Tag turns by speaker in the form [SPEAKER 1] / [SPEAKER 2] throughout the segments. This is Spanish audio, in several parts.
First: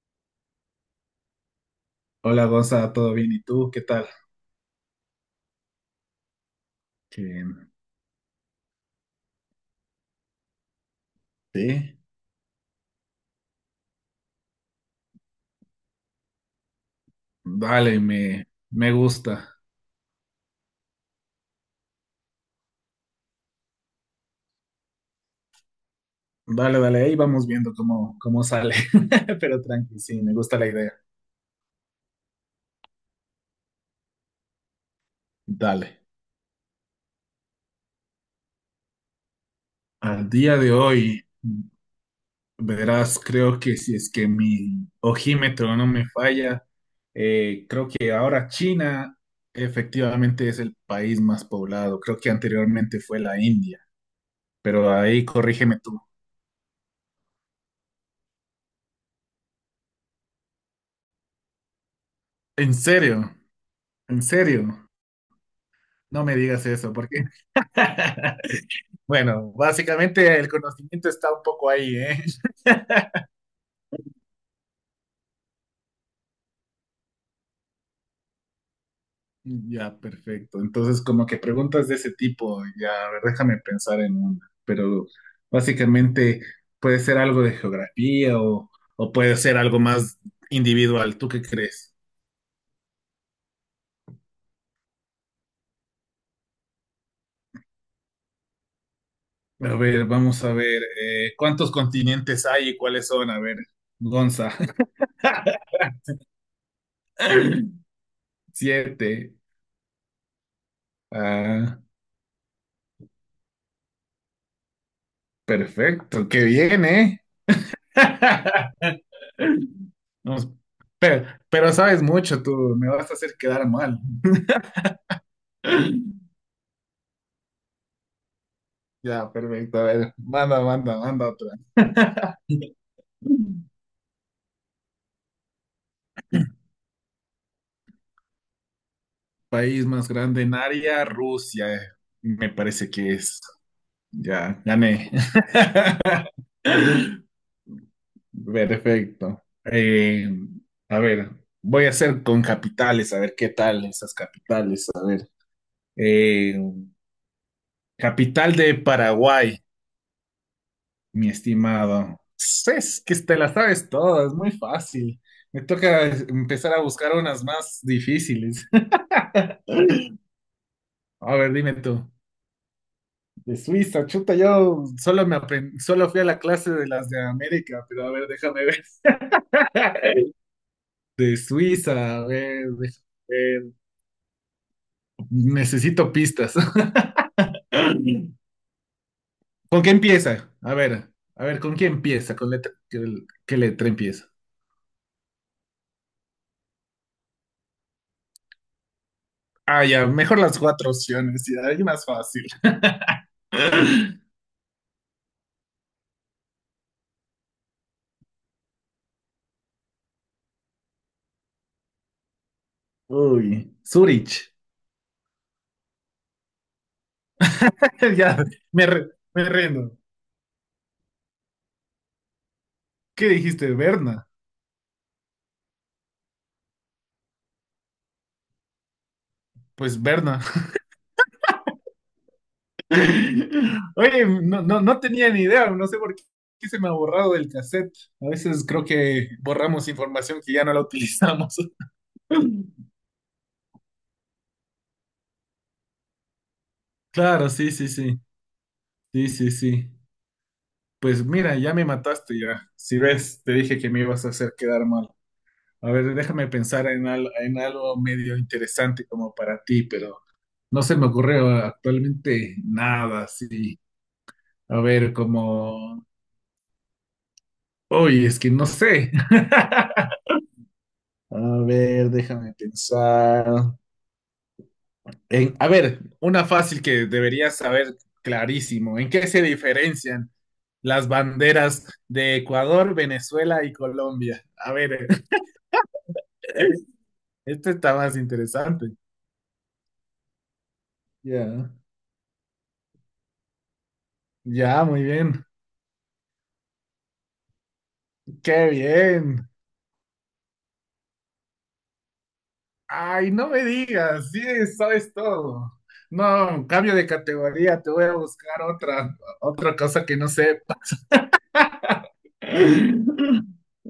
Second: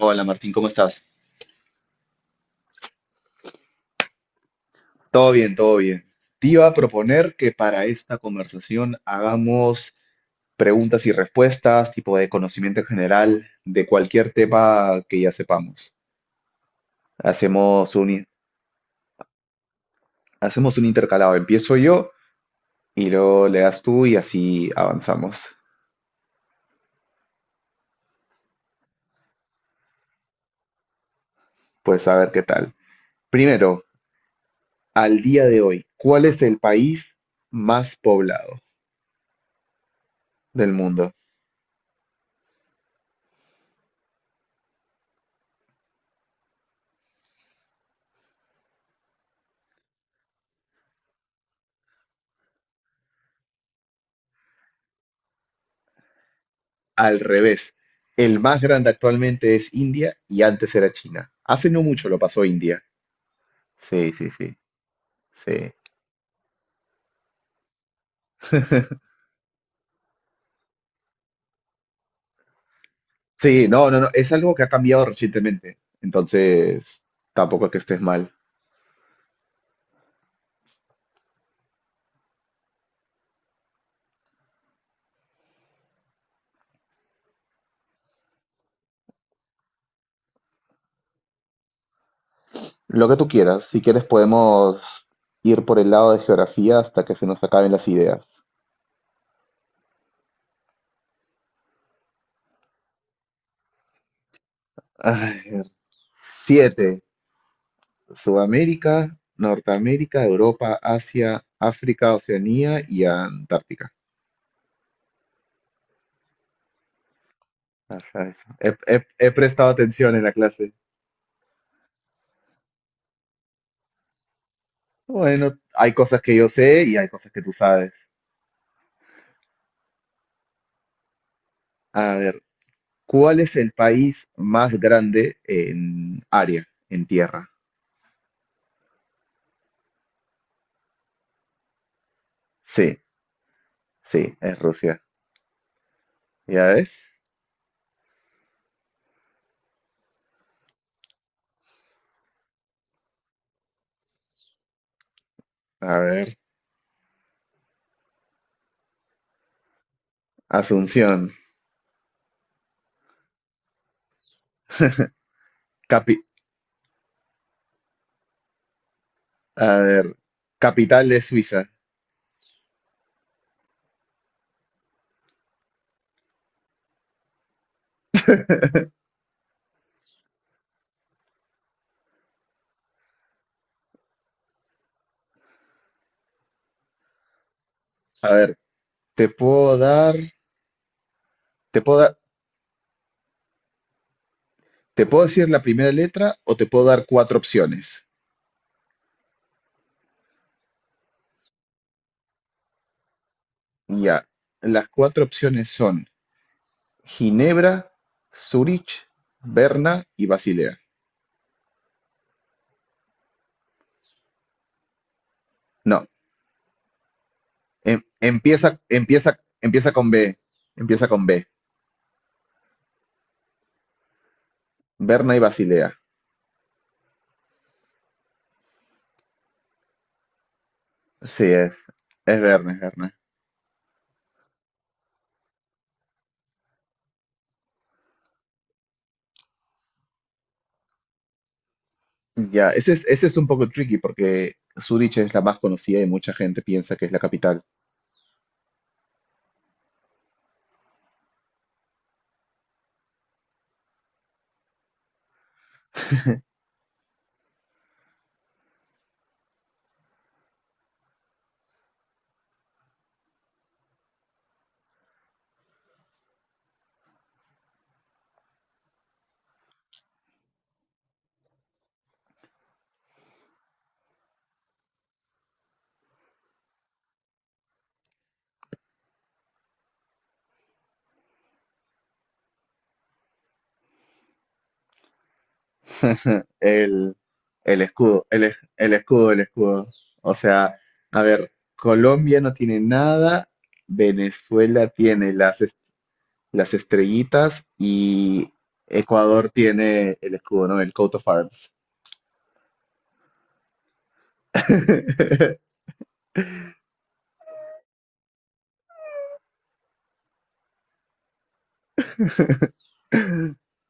[SPEAKER 1] Hola Martín, ¿cómo estás?
[SPEAKER 2] Hola Gonza, ¿todo bien? ¿Y tú? ¿Qué tal?
[SPEAKER 1] Todo bien, todo bien. Te iba a proponer
[SPEAKER 2] Eh,
[SPEAKER 1] que para esta conversación hagamos preguntas y respuestas,
[SPEAKER 2] sí,
[SPEAKER 1] tipo de conocimiento general, de cualquier tema que ya sepamos. Hacemos
[SPEAKER 2] dale,
[SPEAKER 1] un,
[SPEAKER 2] me gusta.
[SPEAKER 1] hacemos un intercalado. Empiezo yo y luego le das tú y así avanzamos.
[SPEAKER 2] Dale, dale, ahí vamos viendo cómo sale. Pero tranqui, sí, me gusta la idea.
[SPEAKER 1] Pues a ver qué tal. Primero, al día de hoy,
[SPEAKER 2] Dale.
[SPEAKER 1] ¿cuál es el país más poblado
[SPEAKER 2] Al día de
[SPEAKER 1] del mundo?
[SPEAKER 2] hoy, verás, creo que si es que mi ojímetro no me falla, creo que ahora China efectivamente es el país más poblado. Creo que anteriormente fue la India, pero ahí corrígeme tú.
[SPEAKER 1] Al revés. El más grande actualmente es India y antes era China. Hace no mucho lo pasó
[SPEAKER 2] ¿En
[SPEAKER 1] India.
[SPEAKER 2] serio?
[SPEAKER 1] Sí,
[SPEAKER 2] ¿En
[SPEAKER 1] sí, sí,
[SPEAKER 2] serio?
[SPEAKER 1] sí.
[SPEAKER 2] No me digas eso, porque Bueno, básicamente el conocimiento está un poco ahí, ¿eh?
[SPEAKER 1] Sí, no, no, no, es algo que ha cambiado recientemente. Entonces, tampoco es que estés mal.
[SPEAKER 2] Ya, perfecto. Entonces, como que preguntas de ese tipo, ya, a ver, déjame pensar en una, pero básicamente puede ser algo de geografía o puede ser algo más individual. ¿Tú qué crees?
[SPEAKER 1] Lo que tú quieras, si quieres podemos ir por el lado de geografía hasta que se nos acaben las ideas.
[SPEAKER 2] A ver, vamos a ver, ¿cuántos continentes hay y cuáles son? A ver, Gonza.
[SPEAKER 1] Ay, siete. Sudamérica,
[SPEAKER 2] Siete.
[SPEAKER 1] Norteamérica, Europa, Asia,
[SPEAKER 2] Ah,
[SPEAKER 1] África, Oceanía y Antártica.
[SPEAKER 2] perfecto, qué bien, ¿eh?
[SPEAKER 1] Ajá, eso. He, he- he prestado atención en la
[SPEAKER 2] Nos-
[SPEAKER 1] clase.
[SPEAKER 2] pero sabes mucho tú, me vas a hacer quedar mal.
[SPEAKER 1] Bueno, hay cosas que yo sé y hay cosas que tú sabes.
[SPEAKER 2] Ya, perfecto. A ver, manda otra.
[SPEAKER 1] A ver, ¿cuál es el país más grande en área, en tierra?
[SPEAKER 2] País más grande en área, Rusia, me
[SPEAKER 1] Sí,
[SPEAKER 2] parece que es.
[SPEAKER 1] sí, es
[SPEAKER 2] Ya,
[SPEAKER 1] Rusia.
[SPEAKER 2] gané.
[SPEAKER 1] ¿Ya ves?
[SPEAKER 2] Perfecto. A ver, voy a hacer con capitales, a ver qué tal esas capitales.
[SPEAKER 1] A ver,
[SPEAKER 2] Eh, capital de Paraguay. Mi
[SPEAKER 1] Asunción.
[SPEAKER 2] estimado, pues, es que te la sabes todas, es muy fácil. Me toca
[SPEAKER 1] Capi-
[SPEAKER 2] empezar a buscar unas más difíciles.
[SPEAKER 1] a ver, capital de
[SPEAKER 2] A ver,
[SPEAKER 1] Suiza.
[SPEAKER 2] dime tú. De Suiza, chuta, yo solo me aprendí, solo fui a la clase de las de América, pero a ver, déjame ver. De Suiza, a ver, déjame ver. Necesito pistas.
[SPEAKER 1] Te puedo
[SPEAKER 2] ¿Con qué
[SPEAKER 1] dar,
[SPEAKER 2] empieza? A ver, ¿con
[SPEAKER 1] te
[SPEAKER 2] qué
[SPEAKER 1] puedo dar-
[SPEAKER 2] empieza? ¿Qué letra empieza?
[SPEAKER 1] Te puedo decir la primera letra o te puedo dar cuatro opciones.
[SPEAKER 2] Ah, ya, mejor las cuatro opciones, ya, hay más fácil.
[SPEAKER 1] Ya, las cuatro opciones son Ginebra, Zúrich, Berna y Basilea.
[SPEAKER 2] Uy, Zurich.
[SPEAKER 1] No, em-
[SPEAKER 2] Ya,
[SPEAKER 1] empieza,
[SPEAKER 2] me, re-
[SPEAKER 1] empieza,
[SPEAKER 2] me
[SPEAKER 1] empieza
[SPEAKER 2] rindo.
[SPEAKER 1] con B. Empieza con B.
[SPEAKER 2] ¿Qué dijiste, Berna?
[SPEAKER 1] Berna y Basilea.
[SPEAKER 2] Pues Berna.
[SPEAKER 1] Sí, es. Es Berna, es Berna.
[SPEAKER 2] Oye, no, no, no tenía ni idea, no sé por qué se me ha borrado del cassette. A veces creo que borramos información que ya no la utilizamos.
[SPEAKER 1] Ya, ese es un poco tricky porque Zúrich es la más conocida y mucha gente piensa que es la
[SPEAKER 2] Claro,
[SPEAKER 1] capital.
[SPEAKER 2] sí, sí, sí. Sí, sí, sí. Pues mira, ya me mataste ya. Si ves, te dije que me ibas a hacer quedar mal. A ver, déjame pensar en algo medio interesante como para ti, pero no se me ocurre actualmente nada así. A ver, como... Oye, es que no sé. A ver, déjame pensar. A ver, una fácil que deberías saber clarísimo. ¿En qué se diferencian las banderas de Ecuador, Venezuela y Colombia? A ver,
[SPEAKER 1] El,
[SPEAKER 2] este está más interesante.
[SPEAKER 1] el escudo, el escudo. O sea, a ver,
[SPEAKER 2] Ya.
[SPEAKER 1] Colombia no tiene nada,
[SPEAKER 2] Ya,
[SPEAKER 1] Venezuela
[SPEAKER 2] muy
[SPEAKER 1] tiene
[SPEAKER 2] bien.
[SPEAKER 1] las estrellitas y
[SPEAKER 2] Qué bien.
[SPEAKER 1] Ecuador tiene el escudo, ¿no? El coat of arms.
[SPEAKER 2] Ay, no me digas, sí, sabes todo. No, cambio de categoría, te voy a buscar otra cosa que no sepa.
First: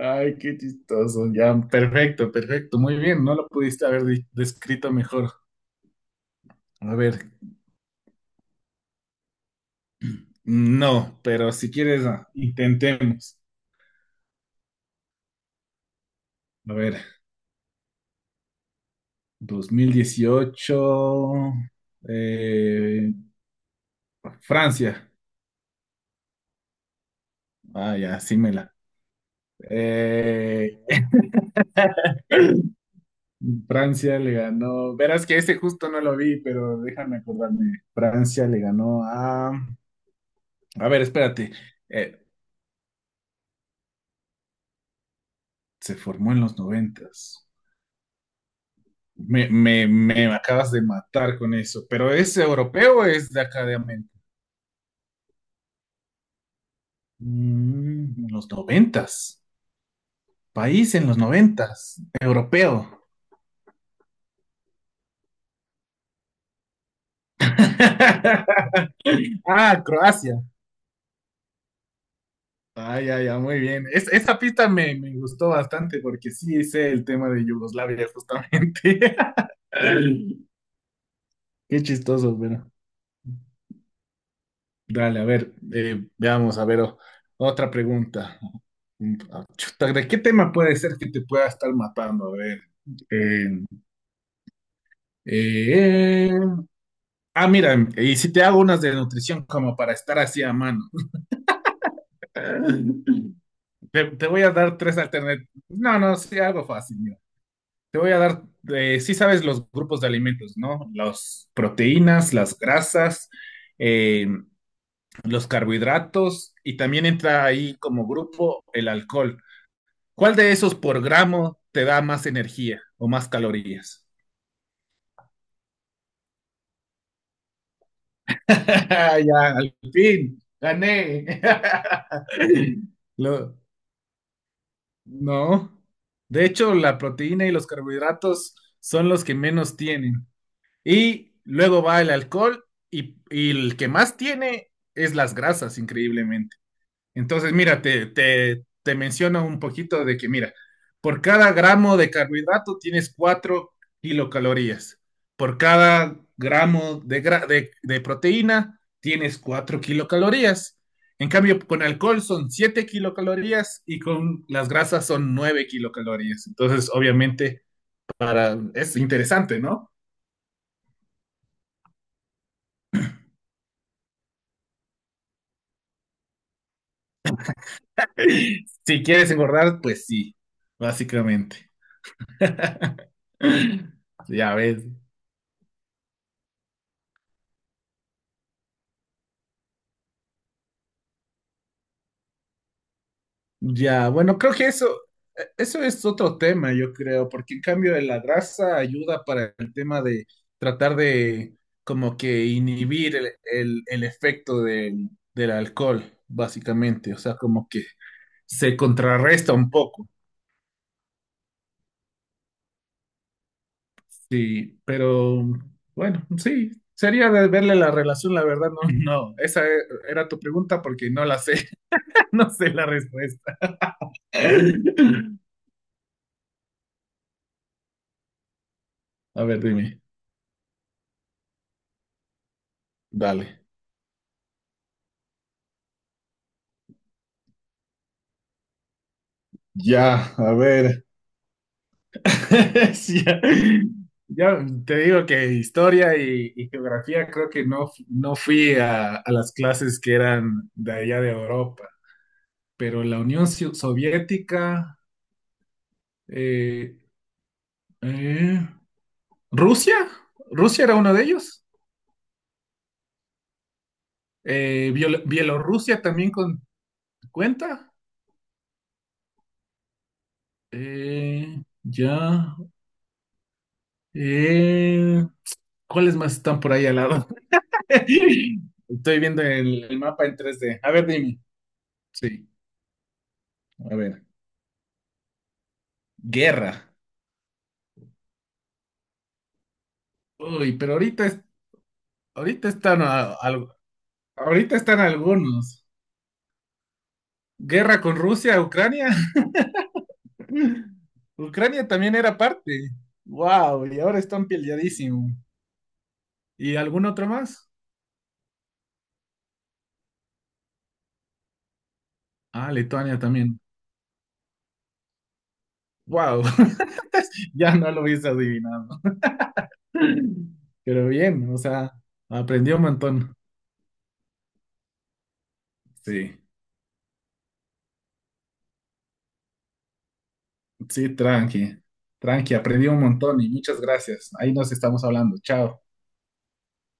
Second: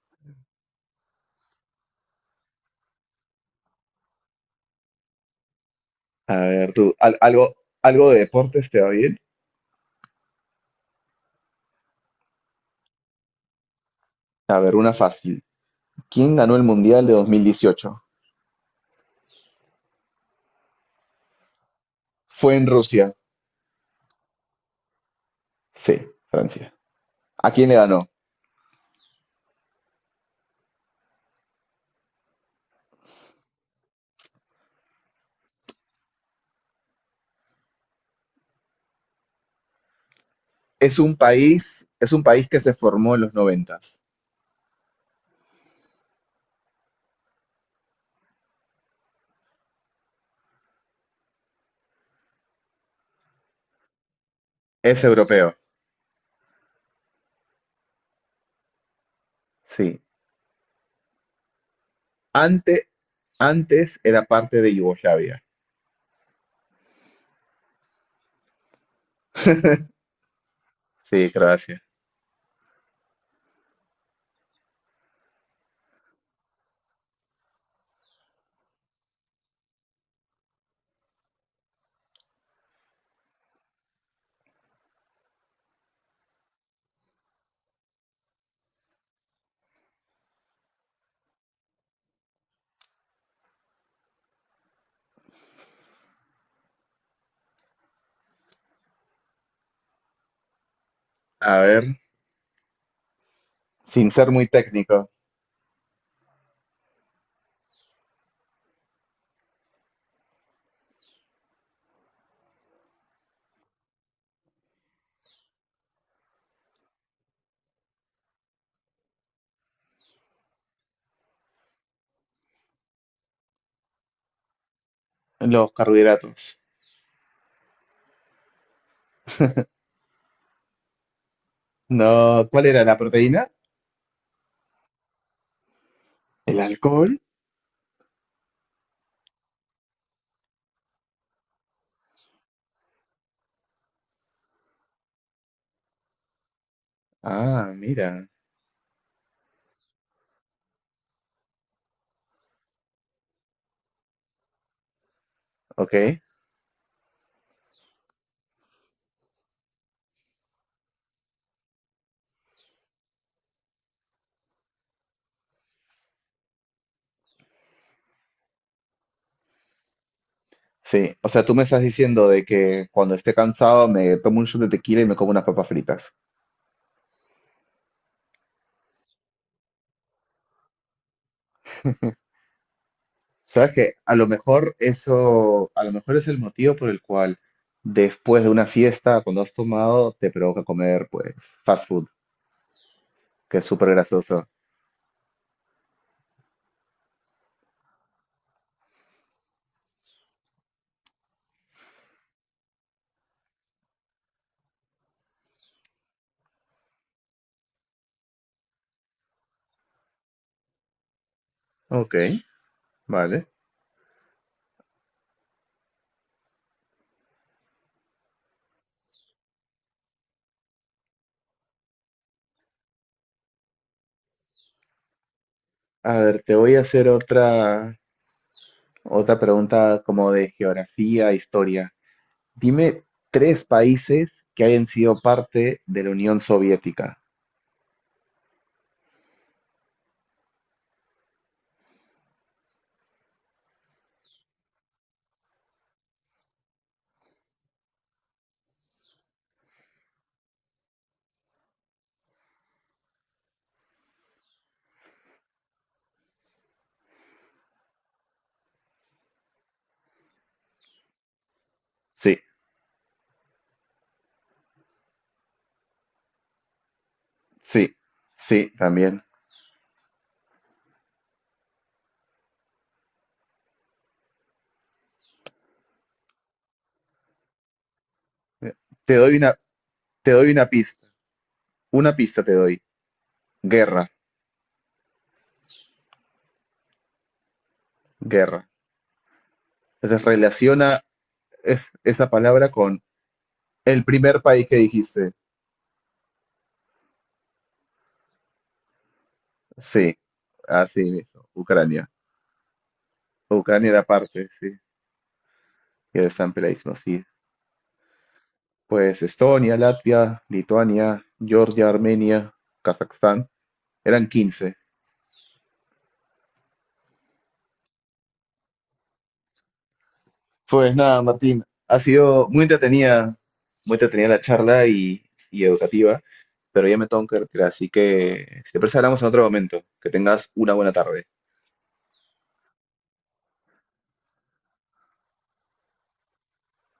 [SPEAKER 2] Ay, qué chistoso, ya, perfecto, perfecto, muy bien, no lo pudiste haber descrito mejor.
[SPEAKER 1] A ver,
[SPEAKER 2] A
[SPEAKER 1] tú,
[SPEAKER 2] ver,
[SPEAKER 1] algo de deportes te va bien.
[SPEAKER 2] no, pero si quieres, intentemos.
[SPEAKER 1] A ver, una fácil. ¿Quién ganó el
[SPEAKER 2] A ver,
[SPEAKER 1] Mundial de 2018?
[SPEAKER 2] 2018,
[SPEAKER 1] Fue en
[SPEAKER 2] eh,
[SPEAKER 1] Rusia.
[SPEAKER 2] Francia.
[SPEAKER 1] Sí, Francia. ¿A quién le
[SPEAKER 2] Ah,
[SPEAKER 1] ganó?
[SPEAKER 2] ya, sí me la. Eh, Francia le ganó. Verás que ese justo no lo vi, pero déjame acordarme. Francia le ganó a. A ver, espérate. Eh,
[SPEAKER 1] Es un país que se formó en los noventas.
[SPEAKER 2] se formó en los noventas. Me acabas de matar con eso. ¿Pero es europeo o es de acá de América?
[SPEAKER 1] Es europeo.
[SPEAKER 2] En los noventas.
[SPEAKER 1] Sí.
[SPEAKER 2] País en los noventas.
[SPEAKER 1] Ante-
[SPEAKER 2] Europeo.
[SPEAKER 1] Antes era parte de Yugoslavia.
[SPEAKER 2] Ah, Croacia.
[SPEAKER 1] Sí, Croacia.
[SPEAKER 2] Ah, ya, ya, muy bien. Esa pista me gustó bastante porque sí sé el tema de Yugoslavia, justamente. Qué chistoso, bueno. Dale, a ver, veamos, a ver, otra pregunta. Mm, ah, chuta, ¿de qué tema puede ser que te pueda estar matando? A ver. eh, eh, mira, y si te hago unas de nutrición como para estar así a mano.
[SPEAKER 1] A ver,
[SPEAKER 2] Te,
[SPEAKER 1] sin
[SPEAKER 2] te
[SPEAKER 1] ser
[SPEAKER 2] voy
[SPEAKER 1] muy
[SPEAKER 2] a dar tres
[SPEAKER 1] técnico,
[SPEAKER 2] alternativas. No, no, sí, algo fácil, mira. Te voy a dar, sí sabes los grupos de alimentos, ¿no? Las proteínas, las grasas, eh, los carbohidratos y también entra ahí como grupo el alcohol. ¿Cuál de esos por gramo te da más energía o más calorías?
[SPEAKER 1] los carbohidratos.
[SPEAKER 2] Ya, al fin, gané.
[SPEAKER 1] No, ¿cuál era? ¿La proteína?
[SPEAKER 2] Lo- no. De
[SPEAKER 1] ¿El
[SPEAKER 2] hecho, la
[SPEAKER 1] alcohol?
[SPEAKER 2] proteína y los carbohidratos son los que menos tienen. Y luego va el alcohol y el que más tiene es las grasas, increíblemente. Entonces,
[SPEAKER 1] Ah,
[SPEAKER 2] mira, te,
[SPEAKER 1] mira,
[SPEAKER 2] te, te menciono un poquito de que, mira, por cada gramo de carbohidrato tienes 4 kilocalorías. Por cada
[SPEAKER 1] ok.
[SPEAKER 2] gramo de proteína tienes 4 kilocalorías. En cambio, con alcohol son 7 kilocalorías y con las grasas son 9 kilocalorías. Entonces, obviamente, para, es interesante, ¿no?
[SPEAKER 1] Sí, o sea, tú me estás diciendo de que cuando esté cansado me tomo un shot de tequila y me como unas papas fritas.
[SPEAKER 2] Si quieres engordar, pues sí, básicamente.
[SPEAKER 1] ¿Sabes que a lo
[SPEAKER 2] Ya
[SPEAKER 1] mejor
[SPEAKER 2] ves.
[SPEAKER 1] eso, a lo mejor es el motivo por el cual después de una fiesta, cuando has tomado, te provoca comer, pues, fast food, que es súper
[SPEAKER 2] Ya, bueno,
[SPEAKER 1] grasoso.
[SPEAKER 2] creo que eso es otro tema, yo creo, porque en cambio la grasa ayuda para el tema de tratar de como que inhibir el efecto del alcohol, básicamente, o sea, como que se contrarresta un poco,
[SPEAKER 1] Ok, vale.
[SPEAKER 2] sí, pero bueno, sí, sería de verle la relación, la verdad, no, no, esa era tu pregunta porque no la sé, no sé la respuesta.
[SPEAKER 1] A ver, te voy a hacer otra, otra
[SPEAKER 2] A ver, dime,
[SPEAKER 1] pregunta como de geografía, historia. Dime
[SPEAKER 2] dale.
[SPEAKER 1] 3 países que hayan sido parte de la Unión Soviética.
[SPEAKER 2] Ya, a ver. Sí, ya, ya te digo que historia y geografía creo que no fui a las clases que eran de allá de Europa, pero la Unión Soviética, eh, eh, Rusia, Rusia era uno de ellos.
[SPEAKER 1] Sí,
[SPEAKER 2] Bielorrusia también cuenta.
[SPEAKER 1] sí, sí, también.
[SPEAKER 2] Ya, eh, ¿cuáles más están por ahí al lado?
[SPEAKER 1] Te
[SPEAKER 2] Estoy
[SPEAKER 1] doy
[SPEAKER 2] viendo
[SPEAKER 1] una,
[SPEAKER 2] el mapa
[SPEAKER 1] te
[SPEAKER 2] en
[SPEAKER 1] doy
[SPEAKER 2] tres
[SPEAKER 1] una
[SPEAKER 2] d A
[SPEAKER 1] pista.
[SPEAKER 2] ver, dime,
[SPEAKER 1] Una pista
[SPEAKER 2] sí,
[SPEAKER 1] te doy.
[SPEAKER 2] a
[SPEAKER 1] Guerra,
[SPEAKER 2] ver. Guerra.
[SPEAKER 1] guerra. Entonces
[SPEAKER 2] Uy, pero
[SPEAKER 1] relaciona
[SPEAKER 2] ahorita,
[SPEAKER 1] esa
[SPEAKER 2] ahorita
[SPEAKER 1] palabra con
[SPEAKER 2] están
[SPEAKER 1] el primer país que
[SPEAKER 2] ahorita están
[SPEAKER 1] dijiste.
[SPEAKER 2] algunos. Guerra con Rusia, Ucrania.
[SPEAKER 1] Sí, así mismo.
[SPEAKER 2] Ucrania
[SPEAKER 1] Ucrania.
[SPEAKER 2] también era parte. Wow,
[SPEAKER 1] Ucrania
[SPEAKER 2] y
[SPEAKER 1] era
[SPEAKER 2] ahora están
[SPEAKER 1] parte, sí.
[SPEAKER 2] peleadísimo.
[SPEAKER 1] Y el
[SPEAKER 2] ¿Y
[SPEAKER 1] samplaísmo,
[SPEAKER 2] algún
[SPEAKER 1] sí.
[SPEAKER 2] otro más?
[SPEAKER 1] Pues Estonia, Latvia, Lituania, Georgia, Armenia,
[SPEAKER 2] Ah, Lituania
[SPEAKER 1] Kazajstán.
[SPEAKER 2] también.
[SPEAKER 1] Eran 15.
[SPEAKER 2] Wow, ya no lo hubiese adivinado.
[SPEAKER 1] Pues
[SPEAKER 2] Pero
[SPEAKER 1] nada,
[SPEAKER 2] bien, o
[SPEAKER 1] Martín,
[SPEAKER 2] sea,
[SPEAKER 1] ha sido
[SPEAKER 2] aprendí un montón.
[SPEAKER 1] muy entretenida la charla y educativa,
[SPEAKER 2] Sí,
[SPEAKER 1] pero ya me tengo que retirar, así que si te parece hablamos en otro momento. Que tengas una buena
[SPEAKER 2] sí,
[SPEAKER 1] tarde.
[SPEAKER 2] tranqui. Tranqui, aprendí un montón y muchas gracias. Ahí nos estamos hablando. Chao.